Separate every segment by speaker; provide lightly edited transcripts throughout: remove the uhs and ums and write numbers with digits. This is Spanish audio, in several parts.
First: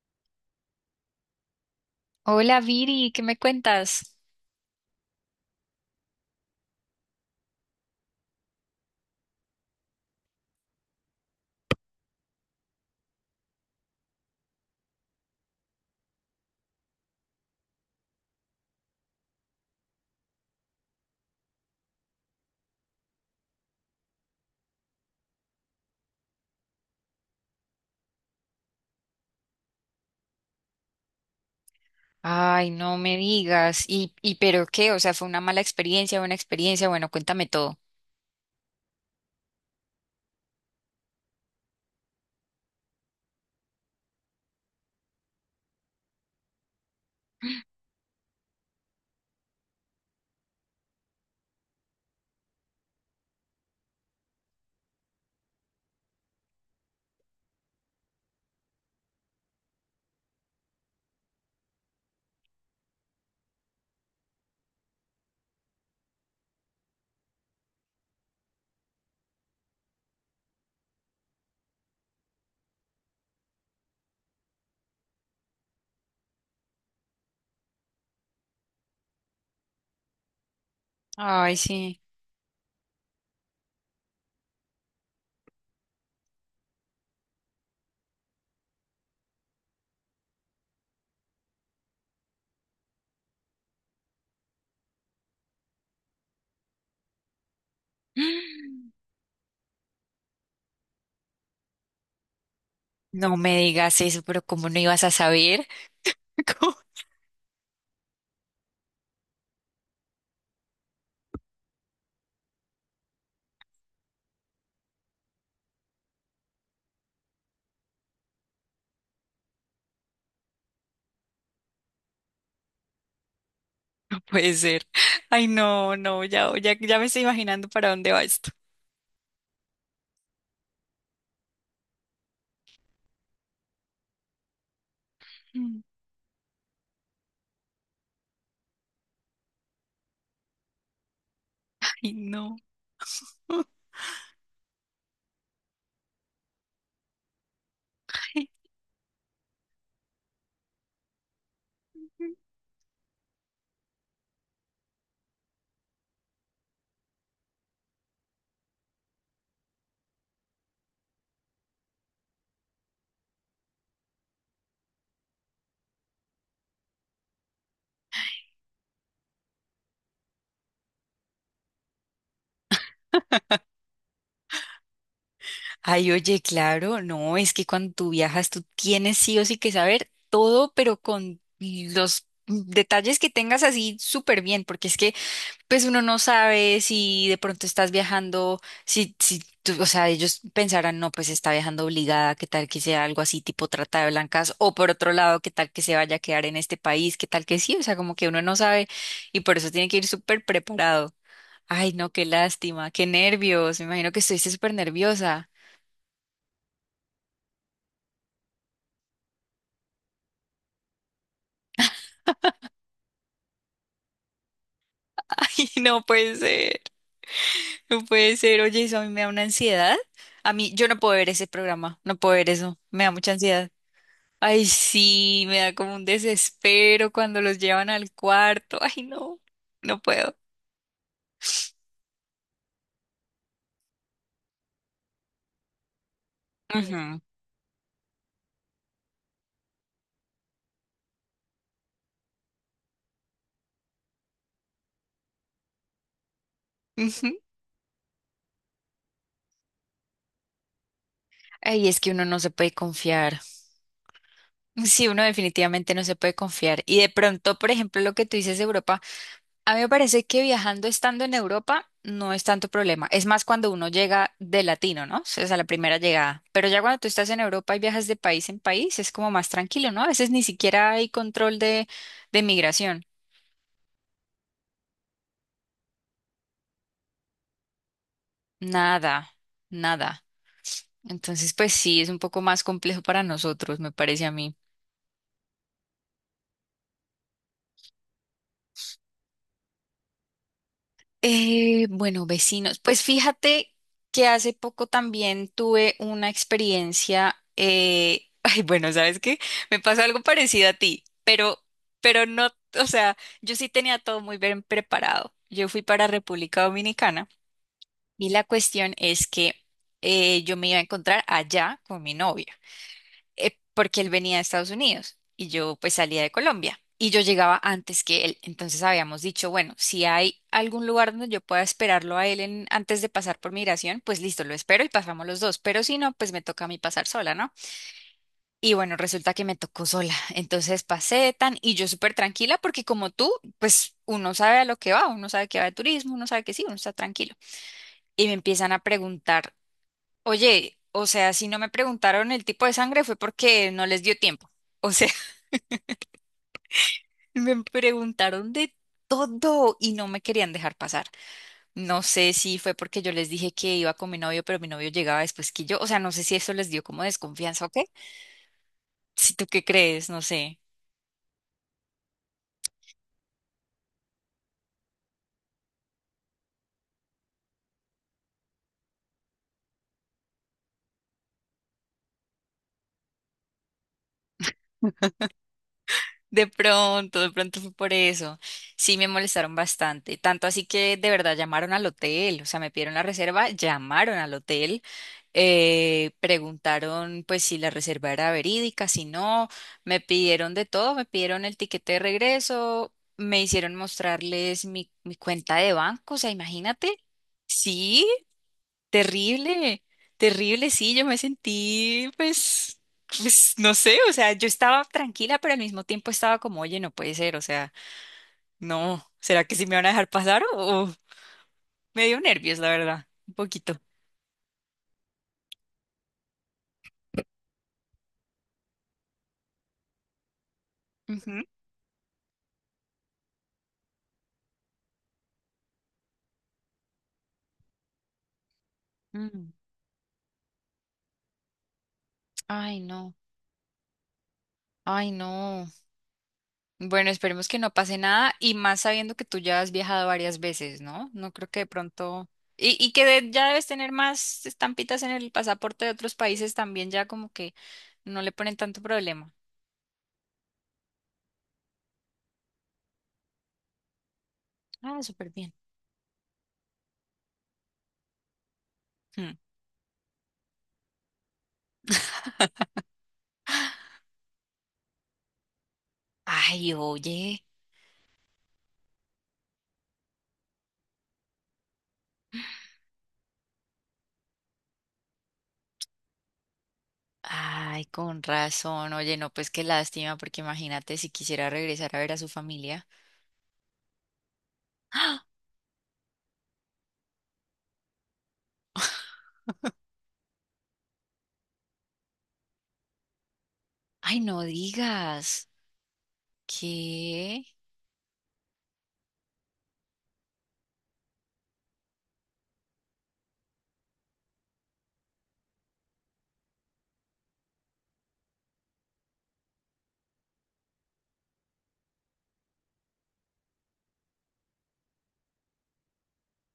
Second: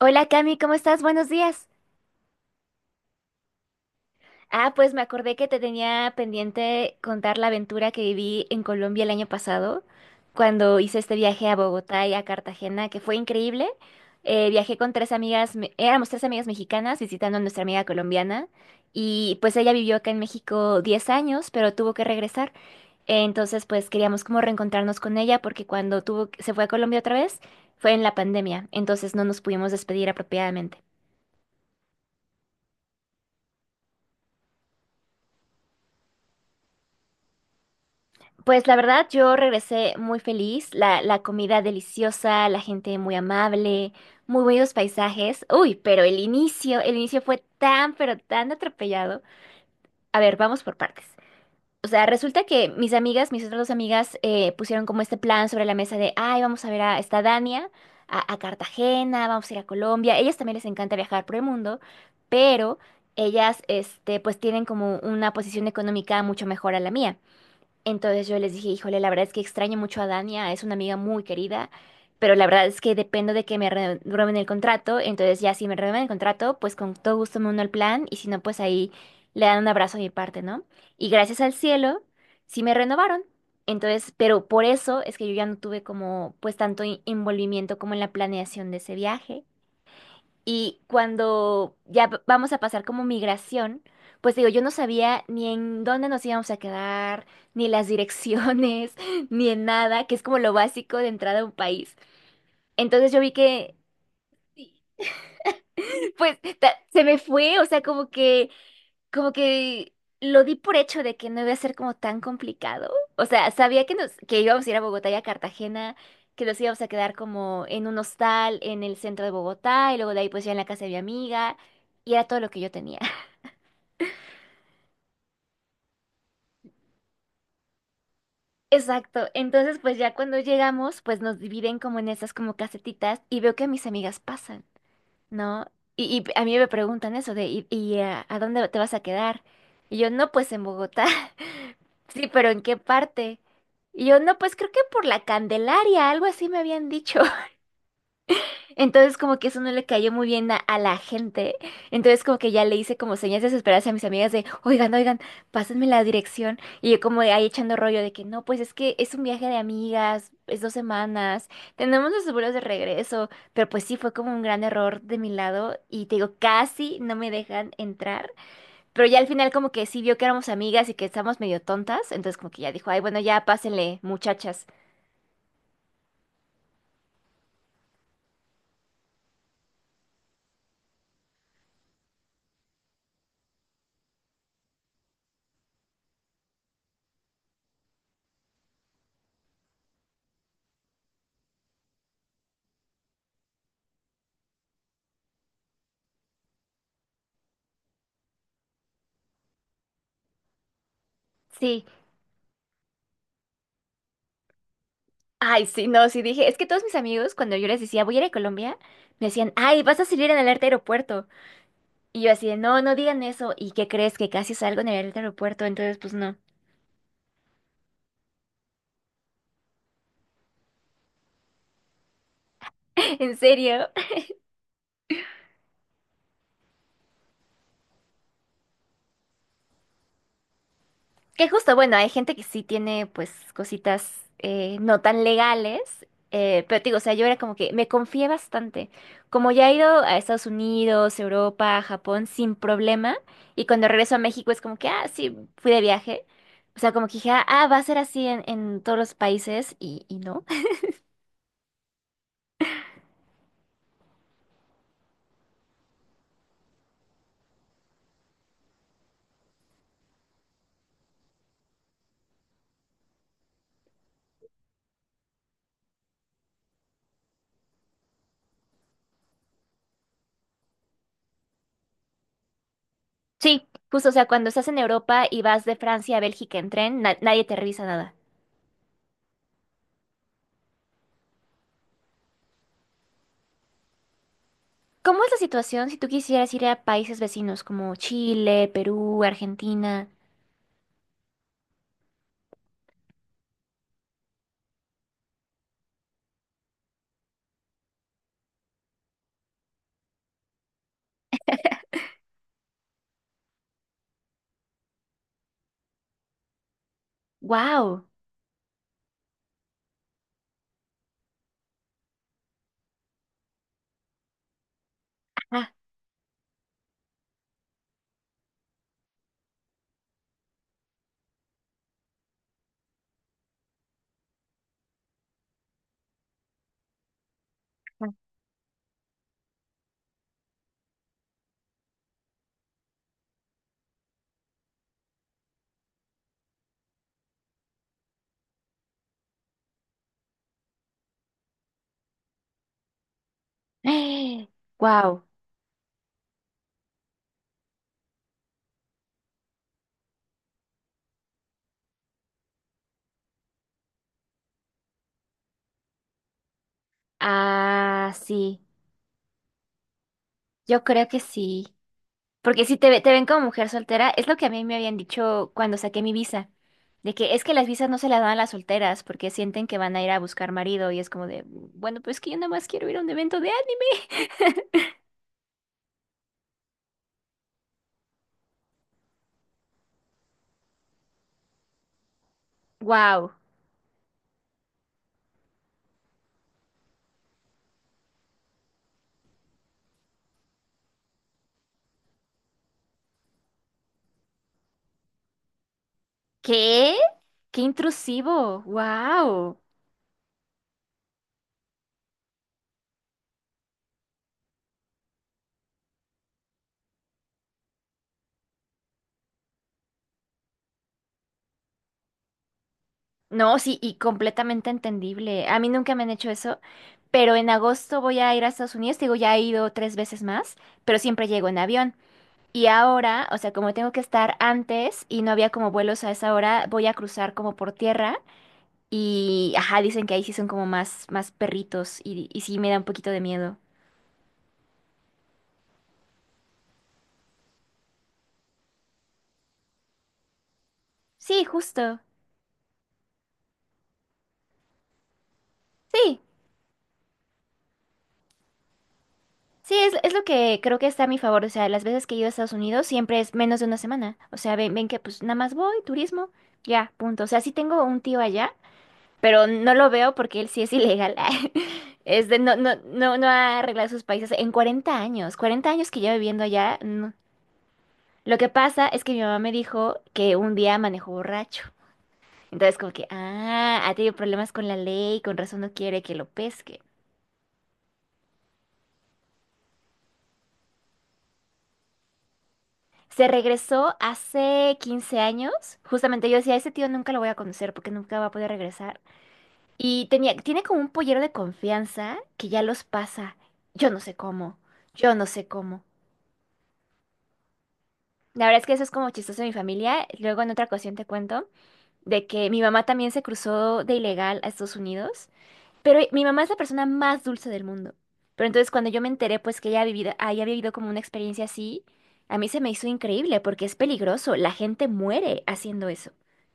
Speaker 1: Hola Cami, ¿cómo estás? Buenos días.
Speaker 2: Hola Viri, ¿qué me cuentas?
Speaker 1: Ah, pues me acordé que te tenía pendiente contar la aventura que viví en Colombia el año pasado, cuando hice este viaje a Bogotá y a Cartagena, que fue increíble. Viajé con tres amigas, éramos tres amigas mexicanas visitando a nuestra amiga colombiana y pues ella vivió acá en México 10 años, pero tuvo que regresar. Entonces pues queríamos como reencontrarnos con ella porque cuando tuvo, se fue a Colombia otra vez fue en la pandemia, entonces no nos pudimos despedir apropiadamente.
Speaker 2: Ay, no me digas. ¿Y pero qué? O sea, ¿fue una mala experiencia, buena experiencia? Bueno, cuéntame todo.
Speaker 1: Pues la verdad, yo regresé muy feliz, la comida deliciosa, la gente muy amable, muy buenos paisajes. Uy, pero el inicio fue tan, pero tan atropellado. A ver, vamos por partes. O sea, resulta que mis amigas, mis otras dos amigas, pusieron como este plan sobre la mesa de, ay, vamos a ver a esta Dania, a Cartagena, vamos a ir a Colombia. Ellas también les encanta viajar por el mundo, pero ellas, pues tienen como una posición económica mucho mejor a la mía. Entonces yo les dije, híjole, la verdad es que extraño mucho a Dania, es una amiga muy querida, pero la verdad es que dependo de que me renueven el contrato, entonces ya si me renuevan el contrato, pues con todo gusto me uno al plan y si no, pues ahí le dan un abrazo a mi parte, ¿no? Y gracias al
Speaker 2: Ay, sí.
Speaker 1: cielo, sí me renovaron. Entonces, pero por eso es que yo ya no tuve como pues tanto envolvimiento como en la planeación de ese viaje. Y cuando ya vamos a pasar como migración, pues digo, yo no sabía ni en dónde nos íbamos a quedar, ni las direcciones, ni en nada, que es como lo básico de entrada a un país. Entonces yo vi
Speaker 2: No me
Speaker 1: que,
Speaker 2: digas eso, pero ¿cómo no ibas a saber?
Speaker 1: pues,
Speaker 2: ¿Cómo?
Speaker 1: se me fue, o sea, como que lo di por hecho de que no iba a ser como tan complicado. O sea, sabía que nos, que íbamos a ir a Bogotá y a Cartagena, que nos íbamos a quedar como en un hostal en el centro de Bogotá, y luego de ahí pues ya en la casa de mi amiga, y era todo lo que yo tenía.
Speaker 2: No puede ser. Ay, no, no, ya, ya, ya me estoy imaginando para dónde va esto.
Speaker 1: Exacto. Entonces, pues ya cuando llegamos, pues nos dividen como en esas como casetitas y veo que a mis amigas pasan, ¿no?
Speaker 2: Mm.
Speaker 1: Y a mí me preguntan eso de, ¿y a dónde te vas a quedar? Y yo, no, pues en Bogotá.
Speaker 2: Ay,
Speaker 1: Sí, pero
Speaker 2: no.
Speaker 1: ¿en qué parte? Y yo, no, pues creo que por la Candelaria, algo así me habían dicho.
Speaker 2: Ay,
Speaker 1: Entonces como que eso no le cayó muy bien a la gente. Entonces como que ya le hice como señas desesperadas a mis amigas de, oigan, oigan, pásenme la dirección. Y yo como ahí echando rollo de que no, pues es que es un viaje de amigas, es 2 semanas, tenemos los seguros de regreso. Pero pues sí, fue como un gran error de mi lado y te digo, casi no me dejan entrar. Pero ya al final como que sí vio que éramos amigas y que estábamos medio tontas. Entonces como que ya dijo, ay, bueno, ya pásenle, muchachas.
Speaker 2: Oye, claro, no, es que cuando tú viajas, tú tienes sí o sí que saber todo, pero con los detalles que tengas así súper bien, porque es que pues uno no sabe si de pronto estás viajando, si, si tú- o sea, ellos pensarán, no, pues está viajando obligada, qué tal que sea algo así tipo trata de blancas, o por otro lado, qué tal que se vaya a quedar en este país, qué tal que sí, o sea, como que uno no sabe y por eso tiene que ir súper preparado.
Speaker 1: Sí.
Speaker 2: Ay, no, qué lástima, qué nervios, me imagino que estuviste súper nerviosa.
Speaker 1: Ay, sí, no, sí dije, es que todos mis amigos cuando yo les decía, voy a ir a Colombia, me decían, ay, vas a salir en el alerta aeropuerto. Y yo así, de, no, no digan eso. ¿Y qué crees que casi salgo en el alerta aeropuerto?
Speaker 2: Ay,
Speaker 1: Entonces,
Speaker 2: no
Speaker 1: pues
Speaker 2: puede
Speaker 1: no.
Speaker 2: ser, no puede ser, oye, eso a mí me da una ansiedad. A mí, yo no puedo ver ese programa, no puedo ver eso, me da mucha
Speaker 1: En
Speaker 2: ansiedad.
Speaker 1: serio.
Speaker 2: Ay, sí, me da como un desespero cuando los llevan al cuarto. Ay, no, no puedo.
Speaker 1: Que justo, bueno, hay gente que sí tiene pues cositas no tan legales, pero te digo, o sea,
Speaker 2: Ujú,
Speaker 1: yo era como que me confié bastante. Como ya he ido a Estados Unidos, Europa, Japón sin problema, y cuando regreso a México es como que, ah, sí, fui de viaje. O sea, como que
Speaker 2: ujú.
Speaker 1: dije, ah, va a ser así en todos los países y no.
Speaker 2: Ay, es que uno no se puede confiar. Sí, uno definitivamente no se puede confiar. Y de pronto, por ejemplo, lo que tú dices de Europa, a mí me parece que viajando estando en Europa no es tanto problema. Es más cuando uno llega de latino, ¿no? O sea, la primera llegada. Pero ya cuando tú estás en Europa y viajas de país en país, es como más tranquilo, ¿no? A veces ni siquiera hay control de migración.
Speaker 1: Sí, justo, o sea, cuando estás en Europa y vas de Francia a Bélgica en tren, nadie te revisa nada.
Speaker 2: Nada, nada. Entonces, pues sí, es un poco más complejo para nosotros, me parece a mí.
Speaker 1: ¿Cómo es la situación si tú quisieras ir a países vecinos como Chile, Perú, Argentina?
Speaker 2: Bueno, vecinos, pues fíjate que hace poco también tuve una experiencia, ay, bueno, ¿sabes qué? Me pasó algo parecido a ti, pero no, o sea, yo sí tenía todo muy bien preparado. Yo fui para República Dominicana
Speaker 1: Wow.
Speaker 2: y la cuestión es que yo me iba a encontrar allá con mi novia. Porque él venía de Estados Unidos y yo pues salía de Colombia y yo llegaba antes que él. Entonces habíamos dicho, bueno, si hay algún lugar donde yo pueda esperarlo a él antes de pasar por migración, pues listo, lo espero y pasamos los dos, pero si no, pues me toca a mí pasar sola, ¿no? Y bueno, resulta que me tocó sola. Entonces pasé tan y yo súper tranquila porque como tú, pues uno sabe a lo que va, uno sabe que va de turismo, uno sabe que sí, uno está tranquilo. Y me empiezan a preguntar, oye, o sea, si no me preguntaron el tipo de sangre fue porque no les dio tiempo. O sea,
Speaker 1: Wow.
Speaker 2: me preguntaron de todo y no me querían dejar pasar. No sé si fue porque yo les dije que iba con mi novio, pero mi novio llegaba después que yo. O sea, no sé si eso les dio como desconfianza o qué.
Speaker 1: Ah, sí.
Speaker 2: Si tú qué crees, no sé.
Speaker 1: Yo creo que sí. Porque si te, te ven como mujer soltera, es lo que a mí me habían dicho cuando saqué mi visa. De que es que las visas no se las dan a las solteras porque sienten que van a ir a buscar marido y es como de, bueno, pues que yo nada más quiero ir a un evento de anime.
Speaker 2: De pronto fue por eso. Sí, me molestaron bastante. Tanto así que de verdad llamaron al hotel, o sea, me pidieron la
Speaker 1: Wow.
Speaker 2: reserva, llamaron al hotel, preguntaron pues si la reserva era verídica, si no, me pidieron de todo, me pidieron el tiquete de regreso, me hicieron mostrarles mi cuenta de banco, o sea,
Speaker 1: ¿Qué?
Speaker 2: imagínate.
Speaker 1: ¡Qué
Speaker 2: Sí.
Speaker 1: intrusivo! Wow.
Speaker 2: Terrible, terrible, sí, yo me sentí, pues, pues, no sé, o sea, yo estaba tranquila, pero al mismo tiempo estaba como, oye, no puede ser, o sea, no, ¿será que sí me van a dejar pasar? Me dio nervios, la verdad, un
Speaker 1: No, sí,
Speaker 2: poquito.
Speaker 1: y completamente entendible. A mí nunca me han hecho eso, pero en agosto voy a ir a Estados Unidos. Digo, ya he ido tres veces más, pero siempre
Speaker 2: Ujú.
Speaker 1: llego en avión. Y ahora, o sea, como tengo que estar antes y no había como vuelos a esa hora, voy a cruzar como por tierra y,
Speaker 2: Mm,
Speaker 1: ajá, dicen que ahí sí son como más, más perritos y sí me da
Speaker 2: ay,
Speaker 1: un poquito
Speaker 2: no,
Speaker 1: de miedo.
Speaker 2: ay, no. Bueno, esperemos que no pase nada y más sabiendo que tú ya has viajado varias veces, ¿no? No
Speaker 1: Sí,
Speaker 2: creo que de
Speaker 1: justo.
Speaker 2: pronto... Y ya debes tener más estampitas en el pasaporte de otros
Speaker 1: Sí,
Speaker 2: países también, ya como que no le ponen tanto problema.
Speaker 1: sí, es lo que creo que está a mi favor. O sea, las veces que he ido a Estados Unidos siempre es menos de una semana. O sea, ven, ven que
Speaker 2: Ah,
Speaker 1: pues
Speaker 2: súper
Speaker 1: nada
Speaker 2: bien.
Speaker 1: más voy, turismo, ya, punto. O sea, sí tengo un tío allá,
Speaker 2: Hmm.
Speaker 1: pero no lo veo porque él sí es ilegal. Es de, no, no, no, no ha arreglado sus países en 40 años. 40 años que llevo viviendo
Speaker 2: Ay,
Speaker 1: allá. No.
Speaker 2: oye.
Speaker 1: Lo que pasa es que mi mamá me dijo que un día manejó borracho. Entonces, como que, ah, ha tenido problemas con la ley, con razón no quiere que lo pesque.
Speaker 2: Ay, con razón. Oye, no, pues qué lástima, porque imagínate si quisiera regresar a ver a su familia.
Speaker 1: Se regresó hace quince
Speaker 2: ¡Ah!
Speaker 1: años. Justamente yo decía, ese tío nunca lo voy a conocer porque nunca va a poder regresar. Y tenía, tiene como un pollero de confianza que ya los pasa. Yo no sé
Speaker 2: Ay, no
Speaker 1: cómo. Yo no sé
Speaker 2: digas.
Speaker 1: cómo.
Speaker 2: ¿Qué?
Speaker 1: La verdad es que eso es como chistoso de mi familia. Luego en otra ocasión te cuento de que mi mamá también se cruzó de ilegal a Estados Unidos. Pero mi mamá es la persona más dulce del mundo. Pero entonces cuando yo me enteré pues que ella ha vivido, había vivido como una experiencia así, a mí se me hizo increíble porque es peligroso, la gente muere haciendo eso,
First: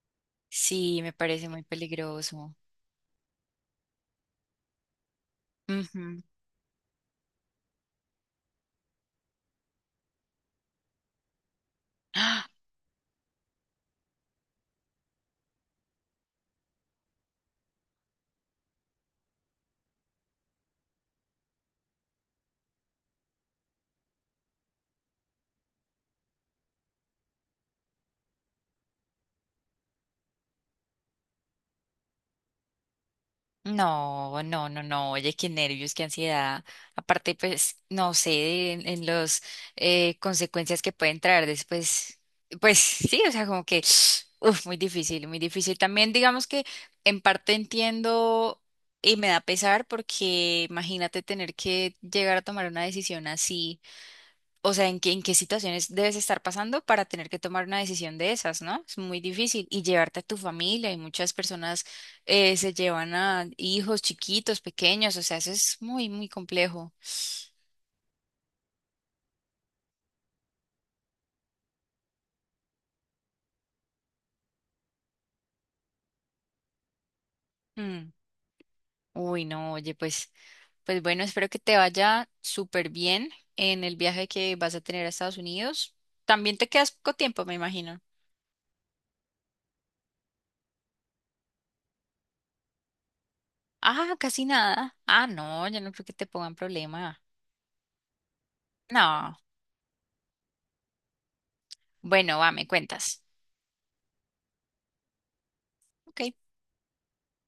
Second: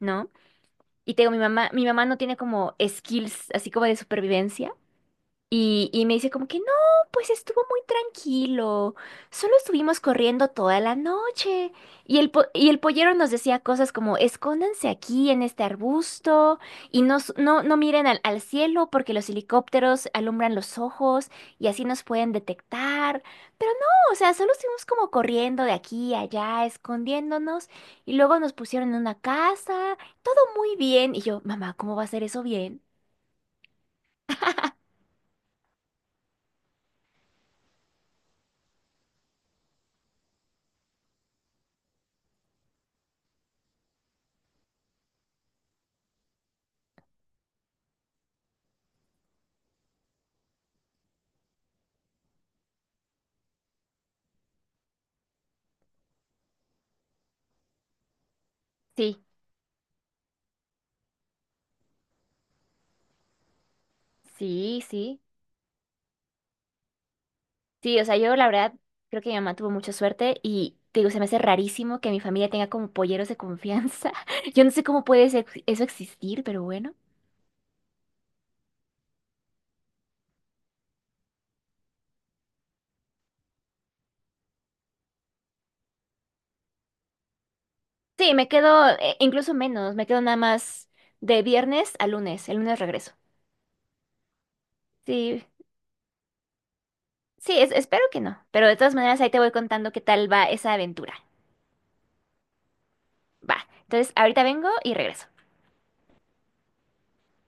Speaker 1: ¿no?
Speaker 2: Sí, me
Speaker 1: Y tengo
Speaker 2: parece muy
Speaker 1: mi mamá no tiene
Speaker 2: peligroso.
Speaker 1: como skills así como de supervivencia, y me
Speaker 2: Ujú.
Speaker 1: dice como que no, pues estuvo muy tranquilo, solo estuvimos corriendo toda la noche. Y el, po-
Speaker 2: ¡Ah!
Speaker 1: y el pollero nos decía cosas como escóndanse aquí en este arbusto y no, no, no miren al, al cielo porque los helicópteros alumbran los ojos y así nos pueden detectar. Pero no, o sea, solo estuvimos como corriendo de aquí a allá, escondiéndonos y luego nos pusieron en una casa, todo muy bien. Y yo, mamá, ¿cómo va a ser eso bien?
Speaker 2: No, no, no, no, oye, qué nervios, qué ansiedad. Aparte, pues, no sé, en los consecuencias que pueden traer después, pues sí, o sea, como que, uf, muy difícil, muy difícil. También digamos que en parte entiendo y me da pesar porque imagínate tener que llegar a tomar una decisión así, o sea, en qué situaciones debes estar pasando para tener que tomar una decisión de esas, ¿no? Es muy
Speaker 1: Sí,
Speaker 2: difícil. Y llevarte a tu familia, y muchas personas se llevan a hijos chiquitos,
Speaker 1: sí,
Speaker 2: pequeños,
Speaker 1: sí.
Speaker 2: o sea, eso es muy, muy complejo.
Speaker 1: Sí, o sea, yo la verdad creo que mi mamá tuvo mucha suerte y te digo, se me hace rarísimo que mi familia tenga como polleros de confianza. Yo no sé cómo puede eso existir, pero bueno.
Speaker 2: Mm. Uy, no, oye, pues, pues bueno, espero que te vaya súper bien en el viaje que vas a tener a Estados Unidos. También te quedas poco tiempo, me imagino.
Speaker 1: Sí, me quedo incluso menos, me quedo nada más de viernes a lunes, el lunes regreso.
Speaker 2: Ah, casi nada. Ah,
Speaker 1: Sí,
Speaker 2: no, yo no creo que te pongan problema.
Speaker 1: sí, espero que no, pero de todas maneras ahí
Speaker 2: No.
Speaker 1: te voy contando qué tal va esa aventura.
Speaker 2: Bueno, va, me cuentas.
Speaker 1: Va, entonces ahorita vengo y regreso.
Speaker 2: Ok.